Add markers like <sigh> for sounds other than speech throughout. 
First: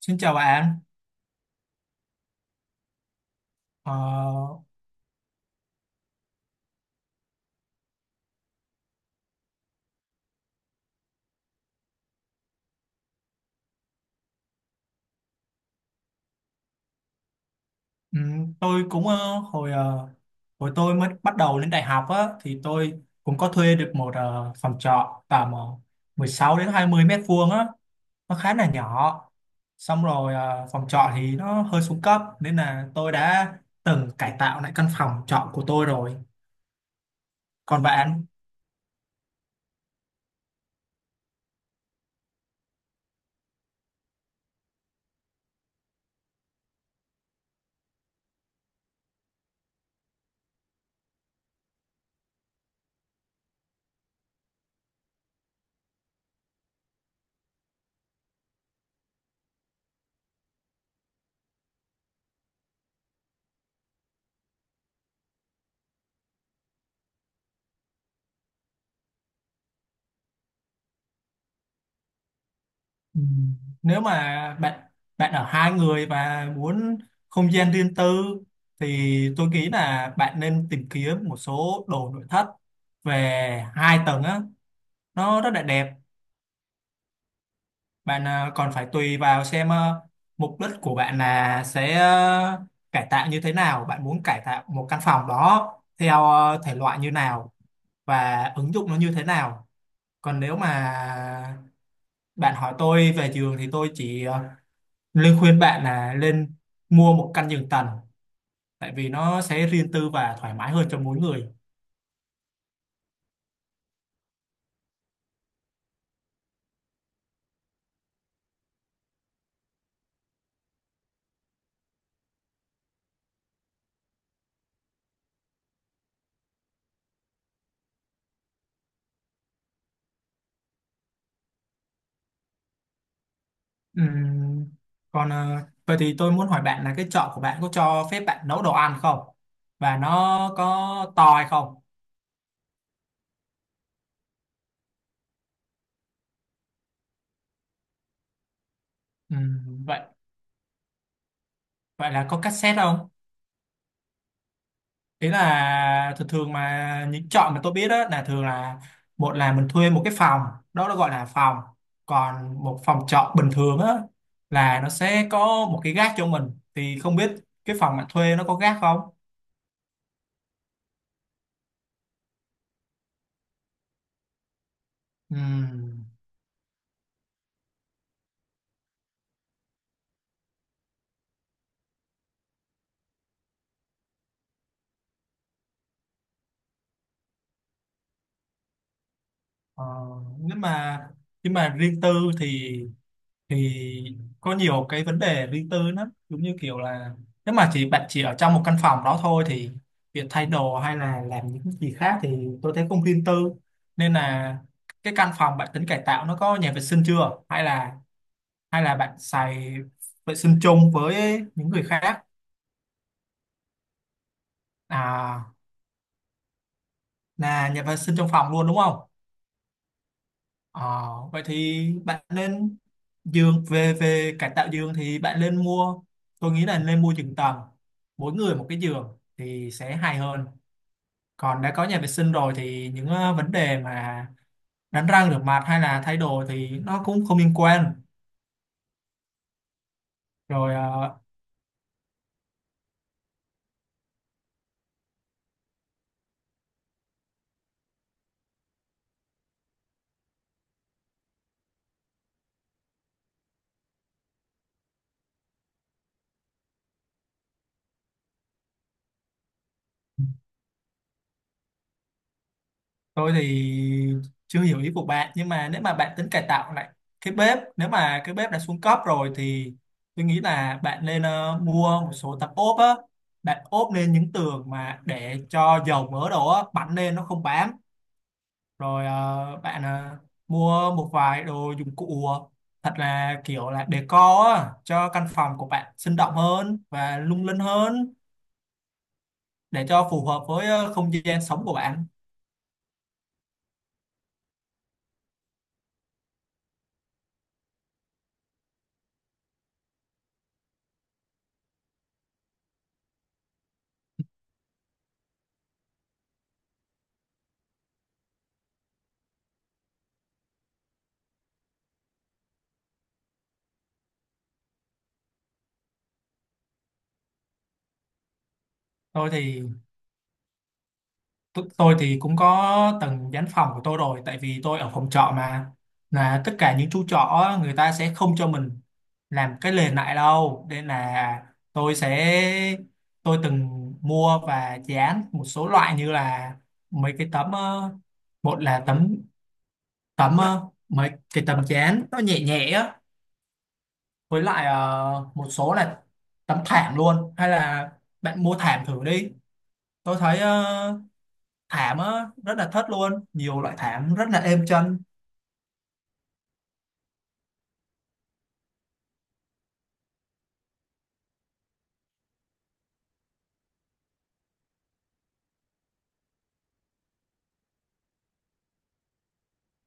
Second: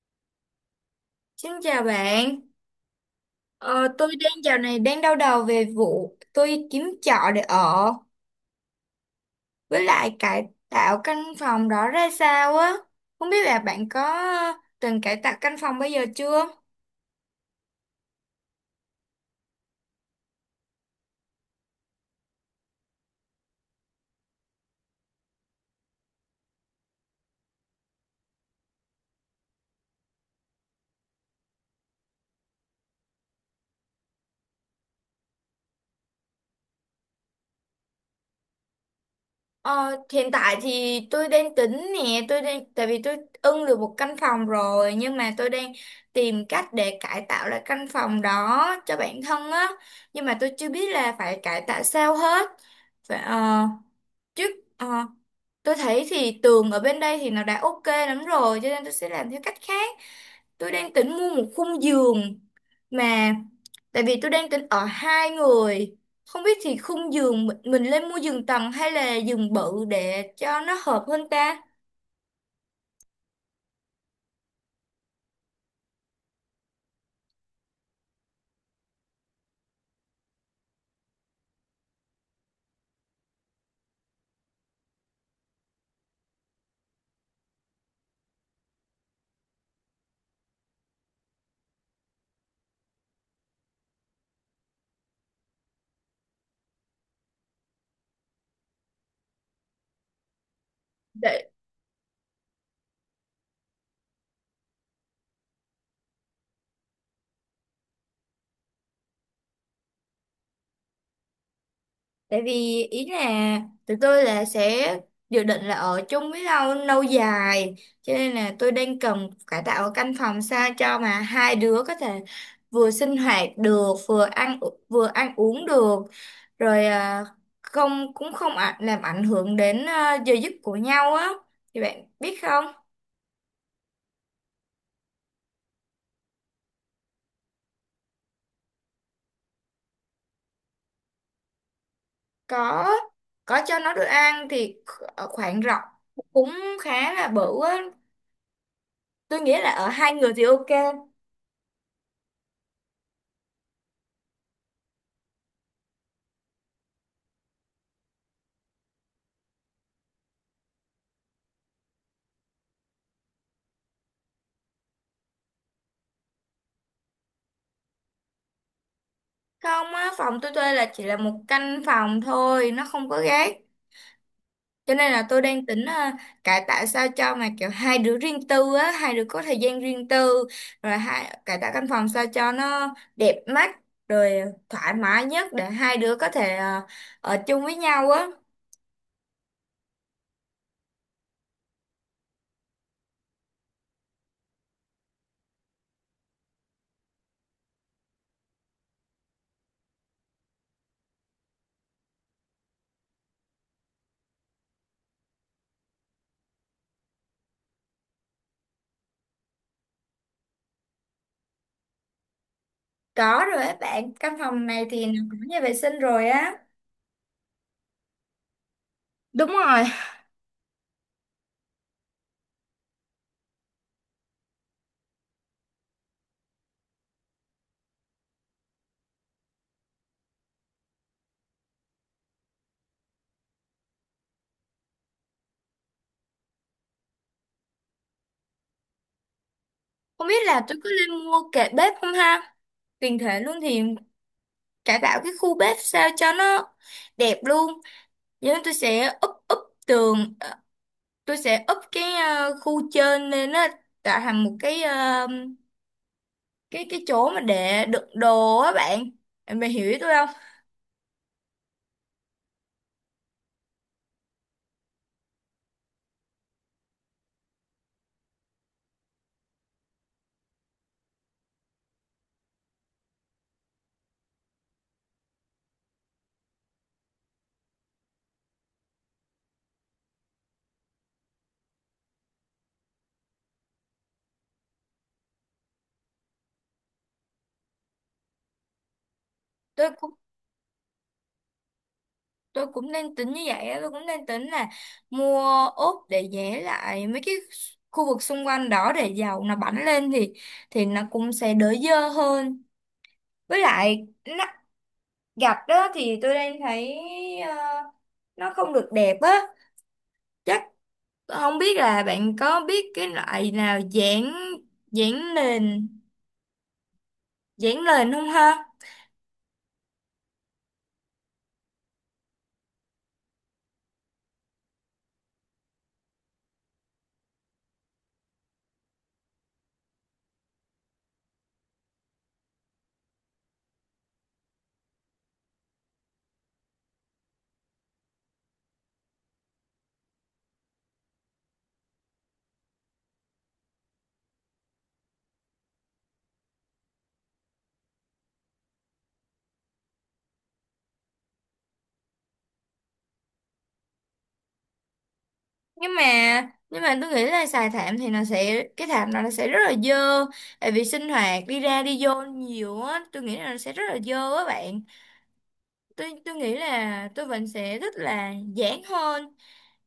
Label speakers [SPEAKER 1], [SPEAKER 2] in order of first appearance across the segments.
[SPEAKER 1] Xin chào bạn.
[SPEAKER 2] Xin chào bạn, ờ, tôi đang dạo
[SPEAKER 1] Ờ,
[SPEAKER 2] này đang đau đầu về vụ tôi kiếm trọ để ở với lại cải tạo căn phòng đó ra sao á. Không biết là bạn có từng cải tạo căn phòng bây giờ chưa?
[SPEAKER 1] tôi cũng hồi tôi mới bắt đầu lên đại học á thì tôi cũng có thuê được một phòng trọ tầm 16 đến 20 mét vuông á, nó khá là nhỏ. Xong rồi phòng trọ thì nó hơi xuống cấp nên là tôi đã từng cải tạo lại căn phòng trọ của tôi rồi. Còn bạn?
[SPEAKER 2] Ờ, Hiện tại thì tôi đang tính nè, tôi đang tại vì tôi ưng được một căn phòng rồi, nhưng mà tôi đang tìm cách để cải tạo lại căn phòng đó cho bản thân á, nhưng mà tôi chưa biết là phải cải tạo sao hết. Phải, ờ, chứ ờ, Tôi thấy thì tường ở bên đây thì nó đã ok lắm rồi, cho nên tôi sẽ làm theo cách khác. Tôi đang tính mua một khung giường, mà tại vì tôi đang tính ở hai người, không biết thì khung giường mình lên mua giường tầng hay là giường bự để cho nó hợp hơn ta.
[SPEAKER 1] Ừ. Nếu mà bạn bạn ở hai người và muốn không gian riêng tư thì tôi nghĩ là bạn nên tìm kiếm một số đồ nội thất về hai tầng á, nó rất là đẹp bạn à, còn phải tùy vào xem à, mục đích của bạn là sẽ à, cải tạo như thế nào, bạn muốn cải tạo một căn phòng đó theo à, thể loại như nào và ứng dụng nó như thế nào. Còn nếu mà bạn hỏi tôi về giường thì tôi chỉ Linh khuyên bạn là nên mua một căn giường tầng tại vì nó sẽ riêng tư và thoải mái hơn cho mỗi người.
[SPEAKER 2] Tại vì ý là tụi tôi là sẽ dự định là ở chung với nhau lâu dài, cho nên là tôi đang cần cải tạo ở căn phòng sao cho mà hai đứa có thể vừa sinh hoạt được, vừa ăn uống được, rồi à, không cũng không ạ- làm ảnh hưởng đến giờ giấc của nhau á, thì bạn biết không.
[SPEAKER 1] Ừm, còn vậy thì tôi muốn hỏi bạn là cái chợ của bạn có cho phép bạn nấu đồ ăn không? Và nó có to hay không?
[SPEAKER 2] có có cho nó được ăn thì ở khoảng rộng cũng khá là bự á, tôi nghĩ là ở
[SPEAKER 1] Vậy
[SPEAKER 2] hai người thì ok.
[SPEAKER 1] vậy là có cassette không? Ý là thường thường mà những chọn mà tôi biết đó là thường là một là mình thuê một cái phòng, đó nó gọi là phòng, còn một phòng trọ bình thường á là nó sẽ có một cái gác cho mình, thì không biết cái phòng bạn thuê nó có gác không.
[SPEAKER 2] Không á, phòng tôi thuê là chỉ là một căn phòng thôi, nó không có gác. Cho nên là tôi đang tính
[SPEAKER 1] Ừm,
[SPEAKER 2] cải tạo sao cho mà kiểu hai đứa riêng tư á, hai đứa có thời gian riêng tư, rồi hai cải tạo căn phòng sao cho nó đẹp mắt, rồi thoải mái nhất để hai đứa có thể ở chung với nhau á.
[SPEAKER 1] ờ, nhưng mà nhưng mà riêng tư thì thì có nhiều cái vấn đề riêng tư lắm, giống như kiểu là nếu mà chỉ bạn chỉ ở trong một căn phòng đó thôi thì việc thay đồ hay là làm những gì khác thì tôi thấy không riêng tư. Nên là cái căn phòng bạn tính cải tạo nó có nhà vệ sinh chưa, hay là bạn xài vệ sinh chung với những người khác?
[SPEAKER 2] Có rồi á bạn, căn phòng này thì nó có
[SPEAKER 1] À,
[SPEAKER 2] nhà vệ sinh rồi á.
[SPEAKER 1] là nhà vệ sinh trong phòng luôn đúng không?
[SPEAKER 2] Đúng rồi,
[SPEAKER 1] Ờ, vậy thì bạn nên giường về về cải tạo giường thì bạn nên mua, tôi nghĩ là nên mua giường tầng, mỗi người một cái giường thì sẽ hay hơn. Còn đã có nhà vệ sinh rồi thì những vấn đề mà đánh răng rửa mặt hay là thay đồ thì nó cũng không liên quan.
[SPEAKER 2] không biết là
[SPEAKER 1] rồi
[SPEAKER 2] tôi có nên
[SPEAKER 1] ờ,
[SPEAKER 2] mua kệ bếp không ha? Tiền thể luôn thì cải tạo cái khu bếp sao cho nó đẹp luôn. Vậy nên tôi sẽ úp úp tường, tôi sẽ úp cái khu trên lên á, tạo thành một cái cái chỗ mà để đựng đồ á bạn. Em mày hiểu ý tôi không?
[SPEAKER 1] Tôi thì chưa hiểu ý của bạn nhưng mà nếu mà bạn tính cải tạo lại cái bếp nếu mà cái bếp đã xuống cấp rồi thì tôi nghĩ là bạn nên ờ, mua một số tấm ốp á bạn ốp lên những tường mà để cho dầu mỡ đồ á bắn lên nó không bám rồi ờ, bạn ờ, mua một vài đồ dụng cụ thật là kiểu là decor á cho căn phòng của bạn sinh động hơn và lung linh hơn để
[SPEAKER 2] tôi
[SPEAKER 1] cho
[SPEAKER 2] cũng
[SPEAKER 1] phù hợp với ờ, không gian sống của bạn
[SPEAKER 2] tôi cũng đang tính như vậy á, tôi cũng đang tính là mua ốp để vẽ lại mấy cái khu vực xung quanh đó, để dầu nó bắn lên thì nó cũng sẽ đỡ dơ hơn. Với lại nó, gạch đó thì tôi đang thấy ờ, nó không được đẹp á. Chắc không biết là bạn có biết cái loại nào giảng giảng nền giảng nền không ha?
[SPEAKER 1] tôi thì tôi thì cũng có từng dán phòng của tôi rồi tại vì tôi ở phòng trọ mà, là tất cả những chú trọ á, người ta sẽ không cho mình làm cái nền lại đâu nên là tôi sẽ tôi từng mua và dán một số loại như là mấy cái tấm một là tấm tấm ờ, mấy cái tấm dán nó nhẹ nhẹ á, với lại một số là tấm thảm luôn, hay là bạn mua thảm thử đi. Tôi thấy thảm á rất là thất luôn, nhiều loại thảm rất là êm chân.
[SPEAKER 2] Nhưng mà nhưng mà tôi nghĩ là xài thảm thì nó sẽ cái thảm nó sẽ rất là dơ, tại vì sinh hoạt đi ra đi vô nhiều á, tôi nghĩ là nó sẽ rất là dơ á bạn. Tôi nghĩ là tôi vẫn sẽ thích là giảng hơn,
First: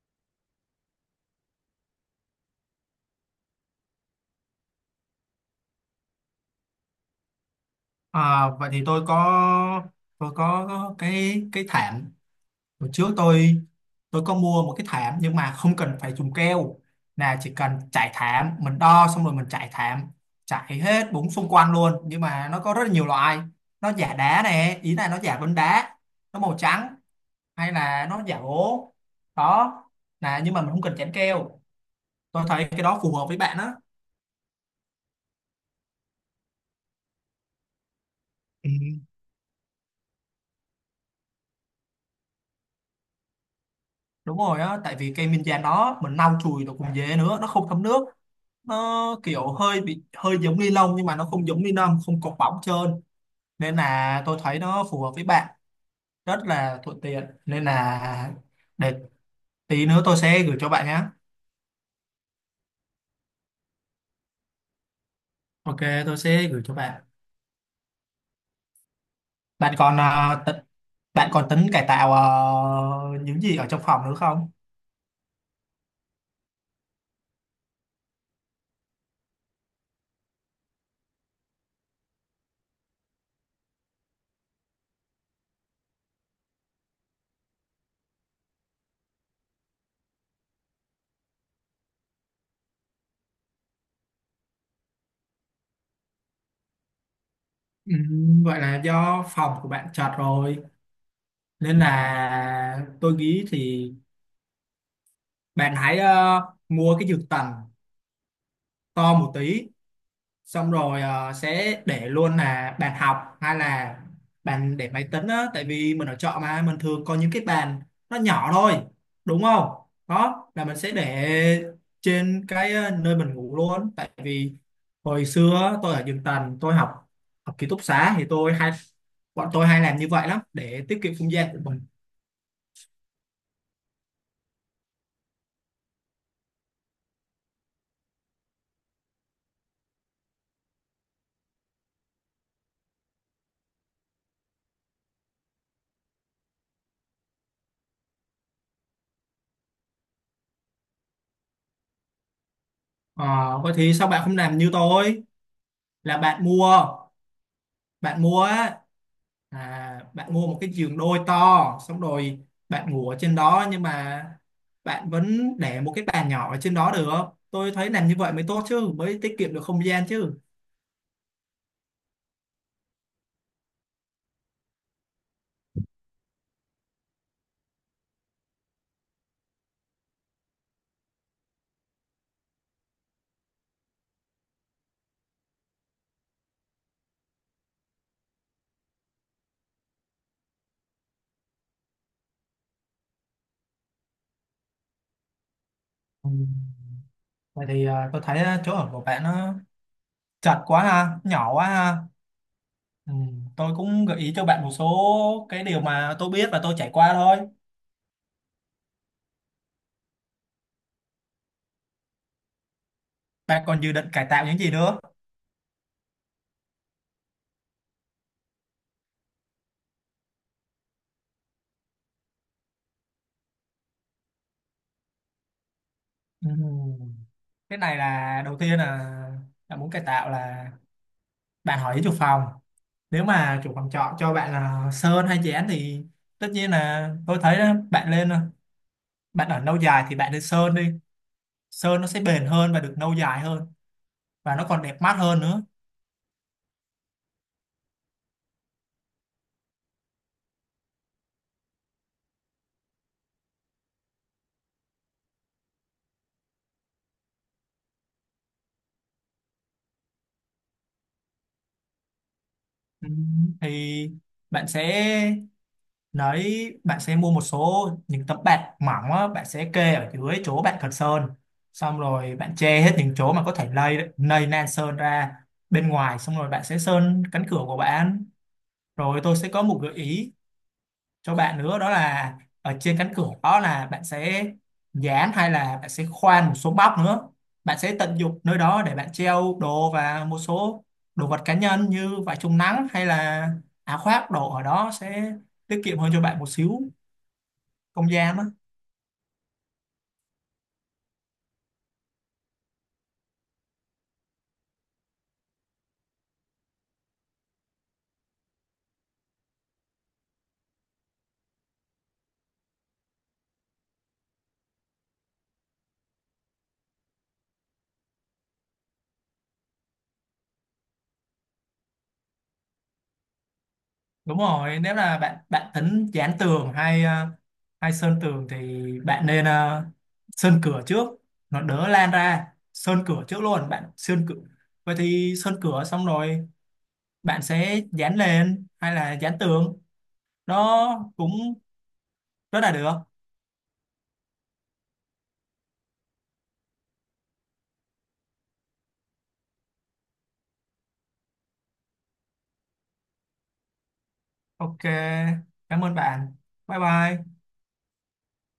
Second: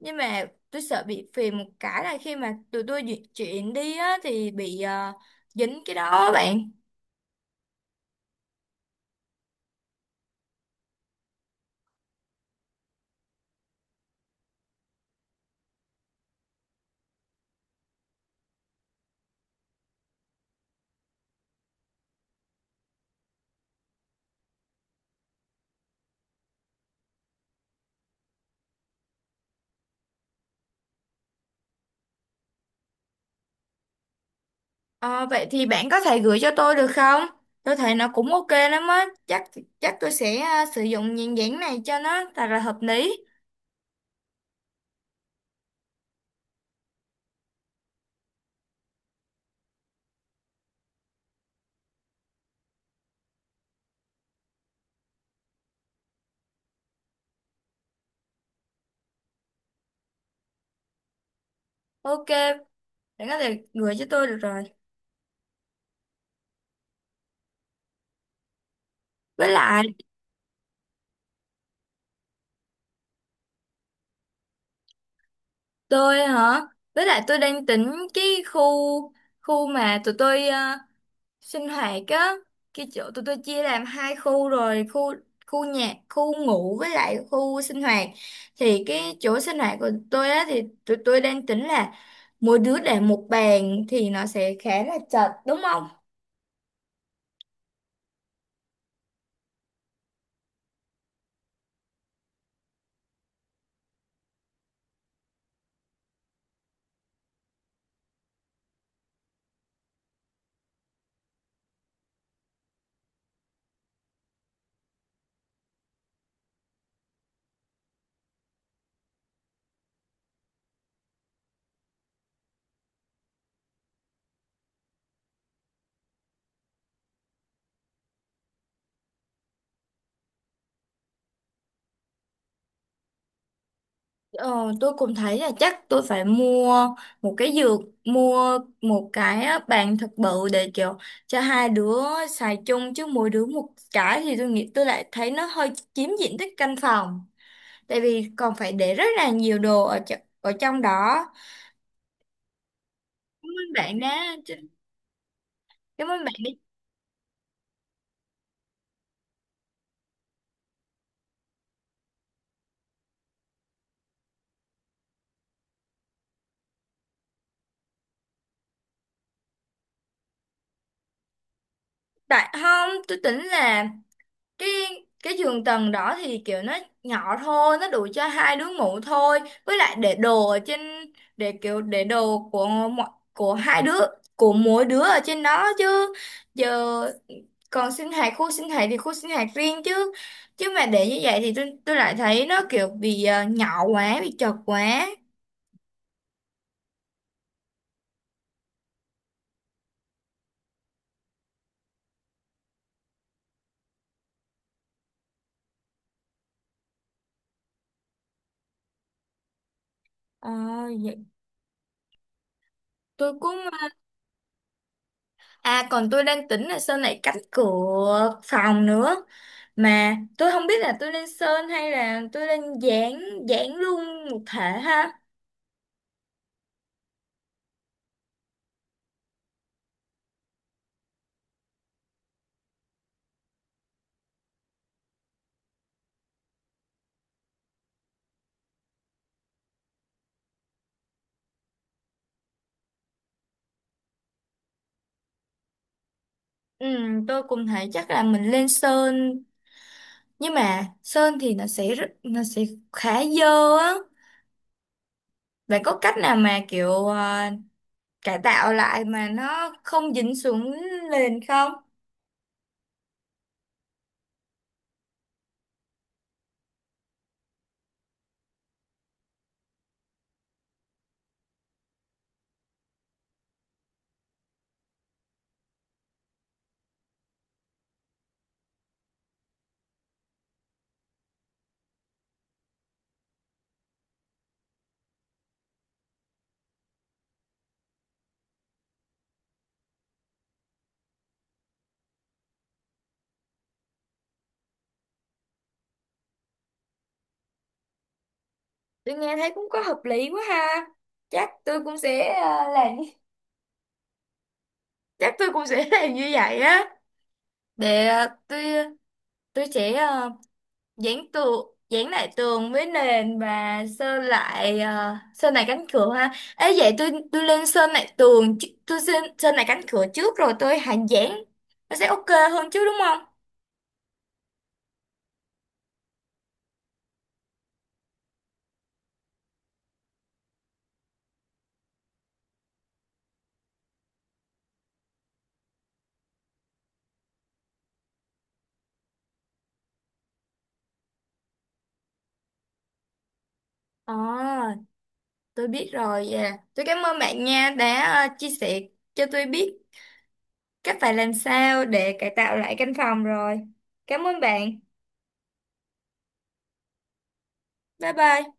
[SPEAKER 2] nhưng mà tôi sợ bị phiền một cái là khi mà tụi tôi di chuyển đi á thì bị dính cái đó á bạn.
[SPEAKER 1] À, vậy thì tôi có cái cái thảm, hồi trước tôi có mua một cái thảm nhưng mà không cần phải dùng keo, là chỉ cần trải thảm, mình đo xong rồi mình trải thảm, trải hết bốn xung quanh luôn. Nhưng mà nó có rất là nhiều loại, nó giả đá nè, ý là nó giả vân đá, nó màu trắng, hay là nó giả gỗ đó, là nhưng mà mình không cần chắn keo. Tôi thấy cái đó phù hợp với bạn đó.
[SPEAKER 2] Ờ, vậy thì bạn có thể gửi cho tôi được không? Tôi thấy nó cũng ok
[SPEAKER 1] Ừ,
[SPEAKER 2] lắm á. Chắc Chắc tôi sẽ sử dụng nhãn dán này cho nó thật là hợp lý.
[SPEAKER 1] đúng rồi á, tại vì cây minh giang đó mình lau chùi nó cũng dễ nữa, nó không thấm nước, nó kiểu hơi bị hơi giống ni lông nhưng mà nó không giống ni lông, không cọc bóng trơn, nên là tôi thấy nó phù hợp với bạn, rất là thuận tiện. Nên là để tí nữa tôi sẽ gửi cho bạn nhé.
[SPEAKER 2] Ok, bạn có thể gửi cho tôi được rồi.
[SPEAKER 1] Ok, tôi sẽ gửi cho bạn.
[SPEAKER 2] Với
[SPEAKER 1] Bạn
[SPEAKER 2] lại
[SPEAKER 1] còn bạn còn tính cải tạo những gì ở trong phòng nữa không?
[SPEAKER 2] tôi hả? Với lại tôi đang tính cái khu khu mà tụi tôi sinh hoạt á, cái chỗ tụi tôi chia làm hai khu rồi, khu khu nhà, khu ngủ với lại khu sinh hoạt. Thì cái chỗ sinh hoạt của tôi á thì tụi tôi đang tính là mỗi đứa để một bàn thì nó sẽ khá là chật đúng không.
[SPEAKER 1] Ừ, vậy là do phòng của bạn chật rồi nên là tôi nghĩ thì bạn hãy mua cái dược tần to một tí, xong rồi sẽ để luôn là bàn học hay là bàn để máy tính á, tại vì mình ở trọ mà mình thường có những cái bàn nó nhỏ thôi đúng không. Đó là mình sẽ để trên cái nơi mình ngủ luôn, tại vì hồi xưa á, tôi ở giường tầng, tôi học học ký túc xá thì tôi hay bọn tôi hay làm như vậy lắm để tiết kiệm không gian của mình.
[SPEAKER 2] Ờ, tôi cũng thấy là chắc tôi phải mua một cái giường, mua một cái á, bàn thật bự để kiểu cho hai đứa xài chung, chứ mỗi đứa một cái thì tôi nghĩ, tôi lại thấy nó hơi chiếm diện tích căn phòng, tại vì còn phải để rất là nhiều đồ ở ở trong đó.
[SPEAKER 1] Ờ,
[SPEAKER 2] cảm ơn
[SPEAKER 1] vậy thì
[SPEAKER 2] bạn
[SPEAKER 1] sao bạn
[SPEAKER 2] đã
[SPEAKER 1] không làm như tôi
[SPEAKER 2] Cảm
[SPEAKER 1] là
[SPEAKER 2] ơn bạn đã
[SPEAKER 1] bạn mua bạn mua một cái giường đôi to, xong rồi bạn ngủ ở trên đó nhưng mà bạn vẫn để một cái bàn nhỏ ở trên đó được. Tôi thấy làm như vậy mới tốt chứ, mới tiết kiệm được không gian chứ.
[SPEAKER 2] tại không, tôi tính là cái cái giường tầng đó thì kiểu nó nhỏ thôi, nó đủ cho hai đứa ngủ thôi, với lại để đồ ở trên, để kiểu để đồ của mọi của hai đứa của mỗi đứa ở trên đó chứ. Giờ còn sinh hoạt khu sinh hoạt thì khu sinh hoạt riêng chứ, chứ mà để như vậy thì tôi lại thấy nó kiểu bị nhỏ quá, bị chật quá.
[SPEAKER 1] Ừ. Vậy thì à, tôi thấy à, chỗ ở của bạn nó chật quá ha, nhỏ quá ha. Ừ. Tôi cũng gợi ý cho bạn một số cái điều mà tôi biết và tôi trải qua thôi.
[SPEAKER 2] Ờ, vậy tôi cũng.
[SPEAKER 1] Bạn còn dự định cải tạo những gì nữa?
[SPEAKER 2] À, còn tôi đang tính là sơn lại cánh cửa phòng nữa. Mà tôi không biết là tôi nên sơn hay là tôi nên dán, dán luôn một thể ha.
[SPEAKER 1] Ừ. Cái này là đầu tiên là bạn muốn cải tạo là bạn hỏi ý chủ phòng, nếu mà chủ phòng trọ cho bạn là sơn hay chén thì tất nhiên là tôi thấy đó, bạn lên, bạn ở lâu dài thì bạn lên sơn đi, sơn nó sẽ bền hơn và được lâu dài hơn, và nó còn đẹp mắt hơn nữa.
[SPEAKER 2] Ừ, tôi cũng thấy chắc là mình lên sơn. Nhưng mà sơn thì nó sẽ rất, nó sẽ khá dơ á. Bạn có cách nào mà kiểu cải tạo lại mà nó không dính xuống nền không?
[SPEAKER 1] Ừ, thì bạn sẽ bạn sẽ mua một số những tấm bạt mỏng á, bạn sẽ kê ở dưới chỗ bạn cần sơn, xong rồi bạn che hết những chỗ mà có thể lây lây nan sơn ra bên ngoài, xong rồi bạn sẽ sơn cánh cửa của bạn. Rồi tôi sẽ có một gợi ý cho bạn nữa đó là ở trên cánh cửa đó là bạn sẽ dán hay là bạn sẽ khoan một số móc nữa, bạn sẽ tận dụng nơi đó để bạn treo đồ và một số đồ vật cá nhân như vải chống nắng hay là áo khoác đồ ở đó sẽ tiết kiệm hơn cho bạn một xíu không gian đó.
[SPEAKER 2] Tôi nghe thấy cũng có hợp lý quá ha. Chắc tôi cũng sẽ làm. Chắc tôi cũng sẽ <laughs> làm như vậy á, để tôi sẽ dán lại tường với nền và sơn lại sơn lại cánh cửa ha. Ấy vậy, tôi lên sơn lại tường chứ- tôi sơn sơn lại cánh cửa trước, rồi tôi hạ dán, nó sẽ ok hơn chứ đúng không.
[SPEAKER 1] Đúng rồi, nếu là bạn bạn tính dán tường hay hay sơn tường thì bạn nên sơn cửa trước, nó đỡ lan ra. Sơn cửa trước luôn, bạn sơn cửa, vậy thì sơn cửa xong rồi bạn sẽ dán lên hay là dán tường nó cũng rất là được.
[SPEAKER 2] Ờ, tôi biết rồi. Dạ. Tôi cảm ơn bạn nha, đã chia sẻ cho tôi biết cách phải làm sao để cải tạo lại căn phòng rồi. Cảm ơn
[SPEAKER 1] Ok,
[SPEAKER 2] bạn.
[SPEAKER 1] cảm ơn bạn. Bye bye.
[SPEAKER 2] Bye bye.